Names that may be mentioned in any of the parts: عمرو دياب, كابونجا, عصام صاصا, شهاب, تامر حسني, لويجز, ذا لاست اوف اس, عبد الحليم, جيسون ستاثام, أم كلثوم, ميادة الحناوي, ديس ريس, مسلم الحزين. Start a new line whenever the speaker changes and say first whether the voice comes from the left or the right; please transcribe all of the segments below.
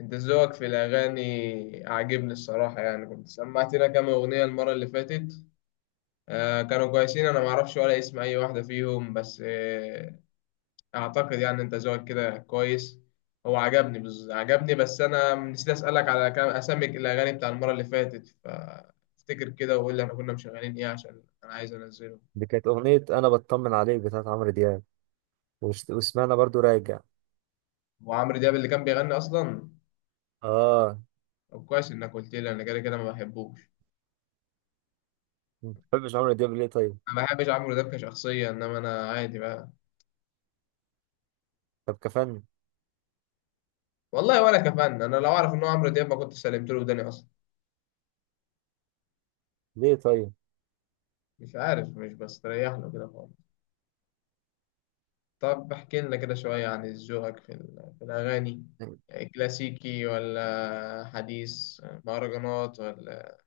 left: انت ذوقك في الاغاني عاجبني الصراحه، يعني كنت سمعتنا كام اغنيه المره اللي فاتت؟ آه كانوا كويسين، انا ما اعرفش ولا اسم اي واحده فيهم، بس اعتقد يعني انت ذوقك كده كويس. هو عجبني عجبني، بس انا نسيت اسالك على كام اسامي الاغاني بتاع المره اللي فاتت، فافتكر كده وقول لي احنا كنا مشغلين ايه عشان انا عايز انزله.
right: دي كانت أغنية أنا بطمن عليك بتاعت عمرو دياب. وسمعنا برضو راجع.
left: وعمرو دياب اللي كان بيغني اصلا.
right: آه.
left: طب كويس انك قلت لي، انا كده كده ما بحبوش.
right: ما بتحبش عمرو دياب ليه طيب؟
left: انا ما بحبش عمرو دياب كشخصيه، انما انا عادي بقى.
right: طب كفن.
left: والله ولا كفن، انا لو اعرف ان هو عمرو دياب ما كنت سلمت له وداني اصلا.
right: ليه طيب؟
left: مش عارف، مش بستريح له كده خالص. طب احكي لنا كده شويه عن ذوقك في الاغاني، كلاسيكي ولا حديث، مهرجانات ولا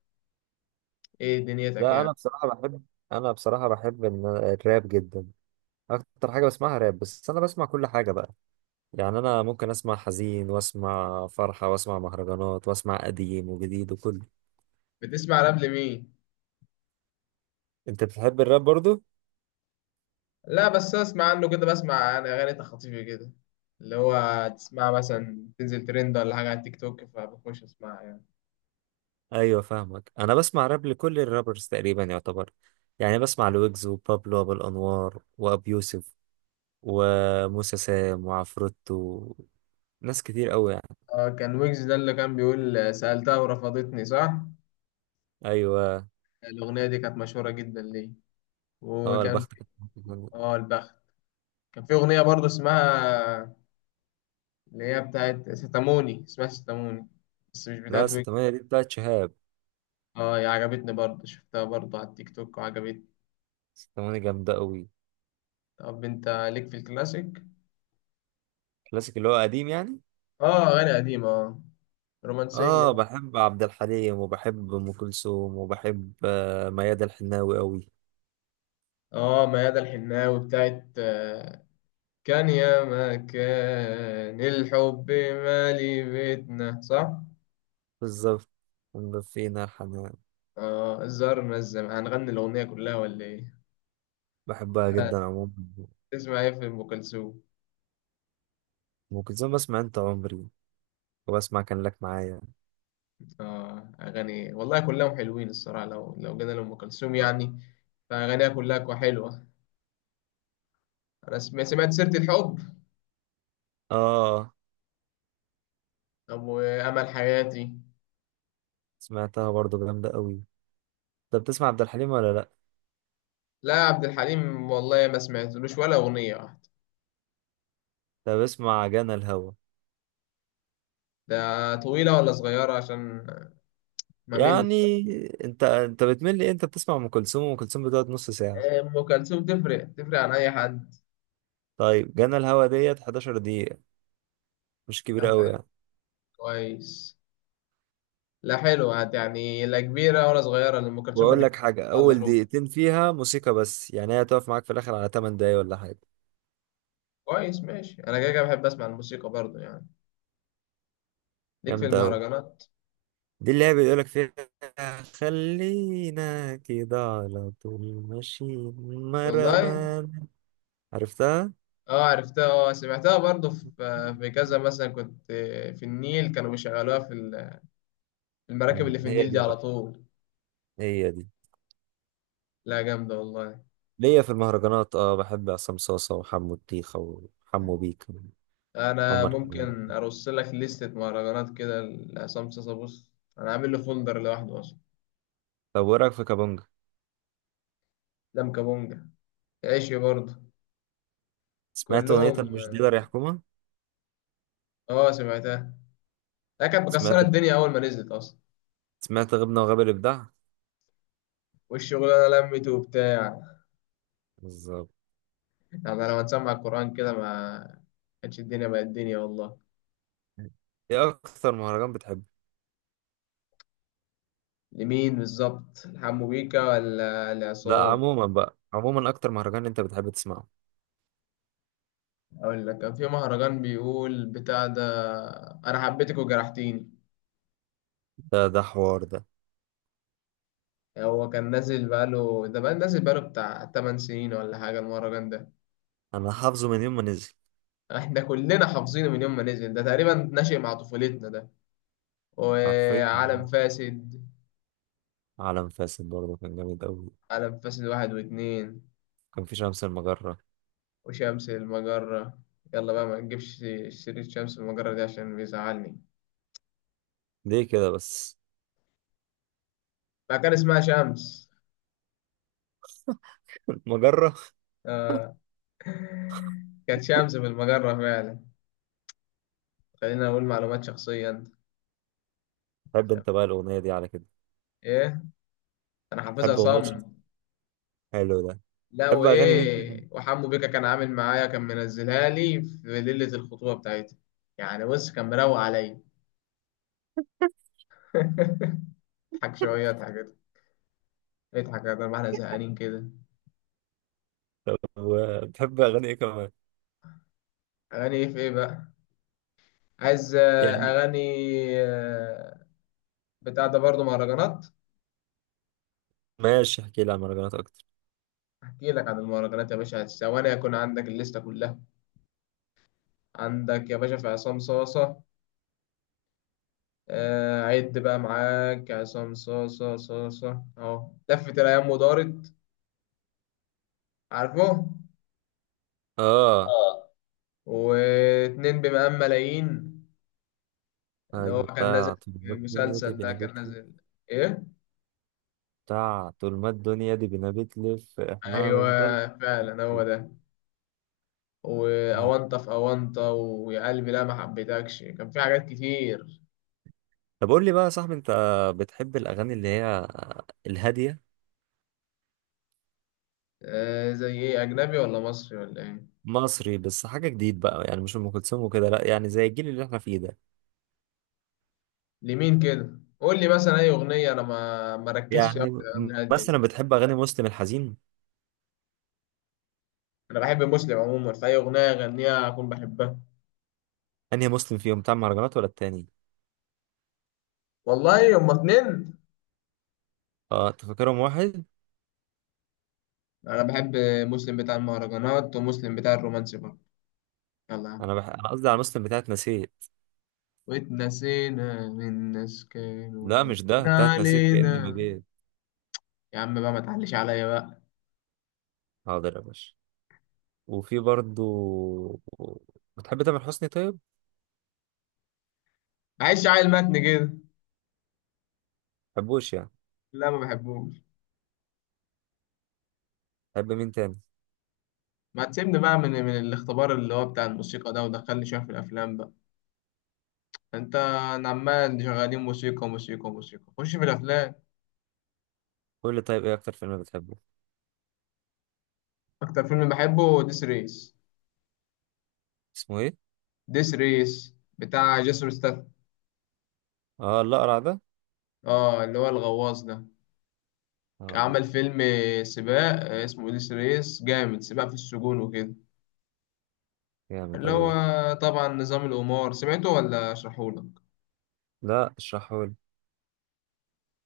left: ايه دنيتك
right: لا،
left: يعني؟
right: أنا بصراحة بحب. أنا بصراحة بحب الراب جدا. أكتر حاجة بسمعها راب، بس أنا بسمع كل حاجة بقى. يعني أنا ممكن أسمع حزين وأسمع فرحة وأسمع مهرجانات وأسمع قديم وجديد وكله.
left: بتسمع راب لمين؟
right: أنت بتحب الراب برضو؟
left: لا بس اسمع عنه كده، بسمع انا اغاني تخاطيفي كده، اللي هو تسمع مثلا تنزل ترند ولا حاجه على التيك توك فبخش اسمعها يعني.
right: أيوة، فاهمك. أنا بسمع راب لكل الرابرز تقريبا يعتبر، يعني بسمع لويجز وبابلو أبو الأنوار وأبي يوسف وموسى سام وعفروتو. ناس كتير قوي يعني.
left: اه كان ويجز ده اللي كان بيقول سألتها ورفضتني صح؟
right: ايوه.
left: الأغنية دي كانت مشهورة جدا ليه؟
right: اه،
left: وكان
right: البخت
left: في،
right: كانت-
left: اه البخت. كان في أغنية برضه اسمها، اللي هي بتاعت ستاموني، اسمها ستاموني، بس مش
right: لا،
left: بتاعت ويك.
right: ستمانية دي بتاعت شهاب.
left: اه هي عجبتني برضه، شفتها برضه على التيك توك وعجبتني.
right: ستمانية جامدة قوي.
left: طب انت ليك في الكلاسيك؟
right: كلاسيك اللي هو قديم يعني.
left: اه أغاني قديمة، اه
right: اه،
left: رومانسية.
right: بحب عبد الحليم وبحب ام كلثوم وبحب ميادة الحناوي قوي.
left: اه ميادة الحناوي بتاعت كان يا ما كان الحب مالي بيتنا صح؟
right: بالظبط. أم فينا حنان.
left: اه زرنا الزمان، هنغني الأغنية كلها ولا ايه؟
right: بحبها
left: لا،
right: جدا عموما.
left: تسمع ايه في أم كلثوم؟
right: ام كلثوم بسمع انت عمري وبسمع كان لك معايا.
left: آه أغاني والله كلهم حلوين الصراحة، لو جينا لأم كلثوم يعني فأغانيها كلها حلوة. سمعت سيرة الحب،
right: اه،
left: أبو أمل حياتي.
right: سمعتها برضو جامدة قوي. انت بتسمع عبد الحليم ولا لا؟
left: لا عبد الحليم والله ما سمعتلوش ولا أغنية واحدة.
right: انت بسمع جانا الهوى.
left: ده طويلة ولا صغيرة عشان ما مل.
right: يعني انت بتمل ايه؟ انت بتسمع ام كلثوم، وام كلثوم بتقعد نص ساعه.
left: أم كلثوم تفرق تفرق عن أي حد.
right: طيب جانا الهوا ديت 11 دقيقه، مش كبيره
left: لا
right: قوي
left: حلو،
right: يعني.
left: كويس. لا حلوة يعني، لا كبيرة ولا صغيرة، لأم كلثوم
right: واقول لك
left: بتتكلم
right: حاجه،
left: الله
right: اول
left: ربع.
right: دقيقتين فيها موسيقى بس يعني، هي هتقف معاك في الاخر على 8 دقايق ولا حاجه.
left: كويس ماشي، أنا كده كده بحب أسمع الموسيقى برضه يعني. ليك في
right: جامده قوي.
left: المهرجانات؟
right: دي اللي هي بيقول لك فيها خلينا كده على طول، ماشيين
left: والله،
right: مرمان. عرفتها.
left: اه عرفتها. اه سمعتها برضه في كذا، مثلا كنت في النيل كانوا بيشغلوها في المراكب اللي في
right: هي
left: النيل دي
right: دي
left: على
right: بقى.
left: طول.
right: هي دي.
left: لا جامدة والله.
right: ليا في المهرجانات اه، بحب عصام صاصا وحمو الطيخة وحمو بيك
left: أنا
right: وعمر.
left: ممكن أرص لك لستة مهرجانات كده لعصام صاصا، بص أنا عامل له فولدر لوحده أصلا.
right: طب وايه رايك في كابونجا؟
left: لم كابونجا، عيشي برضه.
right: سمعت اغنيه
left: كلهم،
right: أنا مش ديلر يا حكومه.
left: اه سمعتها. لا كانت مكسرة
right: سمعت،
left: الدنيا أول ما نزلت أصلا.
right: سمعت غبنا وغاب الابداع.
left: والشغلانة لمت وبتاع،
right: بالظبط.
left: يعني لما تسمع القرآن كده ما كانتش الدنيا بقت الدنيا والله.
right: ايه اكتر مهرجان بتحبه؟
left: لمين بالظبط؟ لحمو بيكا ولا
right: لا،
left: لعصام؟
right: عموما بقى، عموما اكتر مهرجان انت بتحب تسمعه.
left: اقول لك، كان في مهرجان بيقول بتاع ده: انا حبيتك وجرحتيني.
right: ده حوار ده.
left: هو كان نازل بقاله ده، بقى نازل بقاله بتاع 8 سنين ولا حاجه المهرجان ده.
right: انا حافظه من يوم ما نزل.
left: احنا كلنا حافظينه من يوم ما نزل، ده تقريبا ناشئ مع طفولتنا ده.
right: حرفيا.
left: وعالم فاسد،
right: عالم فاسد برضه كان جامد قوي.
left: عالم فاسد واحد واتنين،
right: كان في شمس المجرة.
left: وشمس المجرة. يلا بقى، ما نجيبش سيرة شمس المجرة دي عشان بيزعلني.
right: ليه كده بس؟
left: بقى كان اسمها شمس.
right: المجرة.
left: آه. كانت شمس في المجرة فعلا. خلينا أقول معلومات شخصية، أنت.
right: تحب انت بقى الاغنية دي على كده.
left: إيه؟ أنا حافظها
right: تحب اغنية شمس.
left: صم.
right: حلو ده.
left: لا
right: تحب اغاني مين تاني؟
left: وإيه، وحمو بيكا كان عامل معايا، كان منزلها لي في ليلة الخطوبة بتاعتي. يعني بص، كان مروق عليا. اضحك شوية، اضحك كده، اضحك يا ما احنا زهقانين كده.
right: بتحب اغاني ايه كمان؟
left: أغاني إيه في إيه بقى؟ عايز
right: يعني.
left: أغاني آه، بتاع ده برضه مهرجانات.
right: ماشي، احكي لي عن مهرجانات اكتر.
left: أحكي لك عن المهرجانات يا باشا، ثواني يكون عندك الليستة كلها. عندك يا باشا في عصام صاصة، عد بقى معاك. عصام صاصة صاصة أهو، لفت الأيام ودارت، عارفه؟
right: اه.
left: اه. واتنين بمقام ملايين، اللي هو
right: ايوه.
left: كان نازل في مسلسل ده كان نازل، إيه؟
right: بتاع طول ما الدنيا دي بنبتلي فاحنا
left: أيوه
right: هنفضل.
left: فعلا هو ده.
right: أيوة.
left: وأونطة في أونطة، ويا قلبي لا ما حبيتكش، كان في حاجات كتير.
right: طب قول لي بقى يا صاحبي، انت بتحب الاغاني اللي هي الهاديه.
left: آه زي إيه، أجنبي ولا مصري ولا إيه؟
right: مصري بس حاجه جديد بقى يعني، مش ام كلثوم وكده، لا يعني زي الجيل اللي احنا فيه ده.
left: لمين كده؟ قول لي مثلا أي أغنية، أنا ما مركزش أوي
right: يعني
left: في الأغاني الهادية
right: مثلا
left: دي.
right: بتحب اغاني مسلم الحزين.
left: انا بحب مسلم عموما، فاي اغنيه يغنيها اكون بحبها.
right: انهي مسلم فيهم، بتاع المهرجانات ولا التاني؟
left: والله هما اتنين،
right: اه، انت فاكرهم واحد.
left: انا بحب مسلم بتاع المهرجانات ومسلم بتاع الرومانسي برضه. يلا يا عم،
right: انا قصدي على مسلم بتاعت نسيت.
left: واتنسينا من ناس كانوا
right: لا، مش
left: غالين
right: ده، بتاعت نسيت كاني ما
left: علينا.
right: جيت.
left: يا عم بقى، ما تعليش عليا بقى.
right: حاضر يا باشا. وفي برضو، بتحب تامر حسني طيب؟
left: معلش عيل متن كده،
right: بحبوش يعني.
left: لا ما بحبوش.
right: بحب مين تاني؟
left: ما تسيبني بقى من الاختبار اللي هو بتاع الموسيقى ده، ودخلني شويه في الافلام بقى. انت أنا عمال شغالين موسيقى موسيقى موسيقى، خش في الافلام.
right: قول لي طيب، ايه اكتر فيلم بتحبه؟
left: اكتر فيلم بحبه ديس ريس.
right: اسمه ايه؟
left: ديس ريس بتاع جيسون ستاثام،
right: اه، الأقرع ده؟
left: اه اللي هو الغواص ده، عمل
right: اه.
left: فيلم سباق، اسمه اوديس ريس، جامد. سباق في السجون وكده،
right: جامد
left: اللي
right: اوي
left: هو
right: ده.
left: طبعا نظام القمار، سمعته ولا اشرحهولك؟
right: لا، اشرحه لي.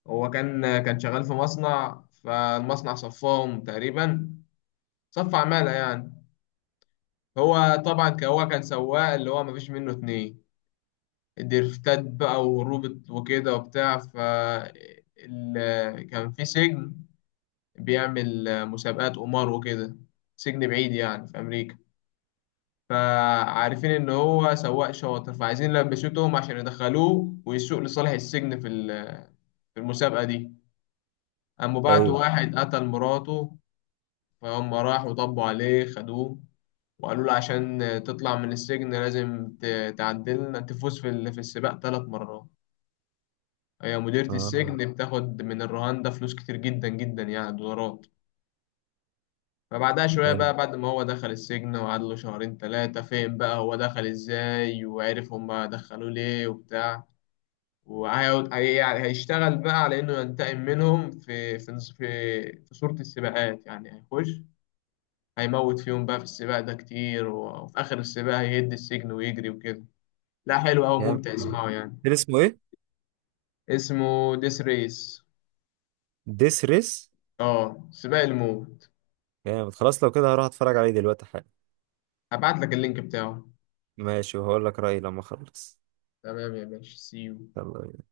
left: هو كان شغال في مصنع، فالمصنع صفاهم تقريبا، صف عمالة يعني. هو طبعا هو كان سواق اللي هو مفيش منه اتنين، الدرفتات بقى وهروب وكده وبتاع. ف كان في سجن بيعمل مسابقات قمار وكده، سجن بعيد يعني في أمريكا. فعارفين ان هو سواق شاطر، فعايزين يلبسوه تهم عشان يدخلوه ويسوق لصالح السجن في المسابقة دي. قاموا بعتوا
right: ايوه.
left: واحد قتل مراته، فهم راحوا طبوا عليه خدوه وقالوا له عشان تطلع من السجن لازم تعدلنا تفوز في السباق 3 مرات. هي مديرة
right: اه.
left: السجن بتاخد من الرهان ده فلوس كتير جدا جدا يعني، دولارات. فبعدها شوية
right: حلو.
left: بقى، بعد ما هو دخل السجن وقعد له شهرين تلاتة، فين بقى هو دخل ازاي وعرف هما دخلوه ليه وبتاع. يعني هيشتغل بقى على إنه ينتقم منهم في في صورة السباقات يعني، هيخش هيموت فيهم بقى في السباق ده كتير، وفي آخر السباق هيهد السجن ويجري وكده. لا حلو أوي،
right: جامد.
left: ممتع اسمعه يعني.
right: كان اسمه ايه؟
left: اسمه ديس ريس،
right: ديس ريس.
left: اه سباق الموت.
right: جامد خلاص، لو كده هروح اتفرج عليه دلوقتي حالا.
left: هبعت لك اللينك بتاعه.
right: ماشي، وهقول لك رأيي لما اخلص.
left: تمام يا باشا، سيو.
right: يلا.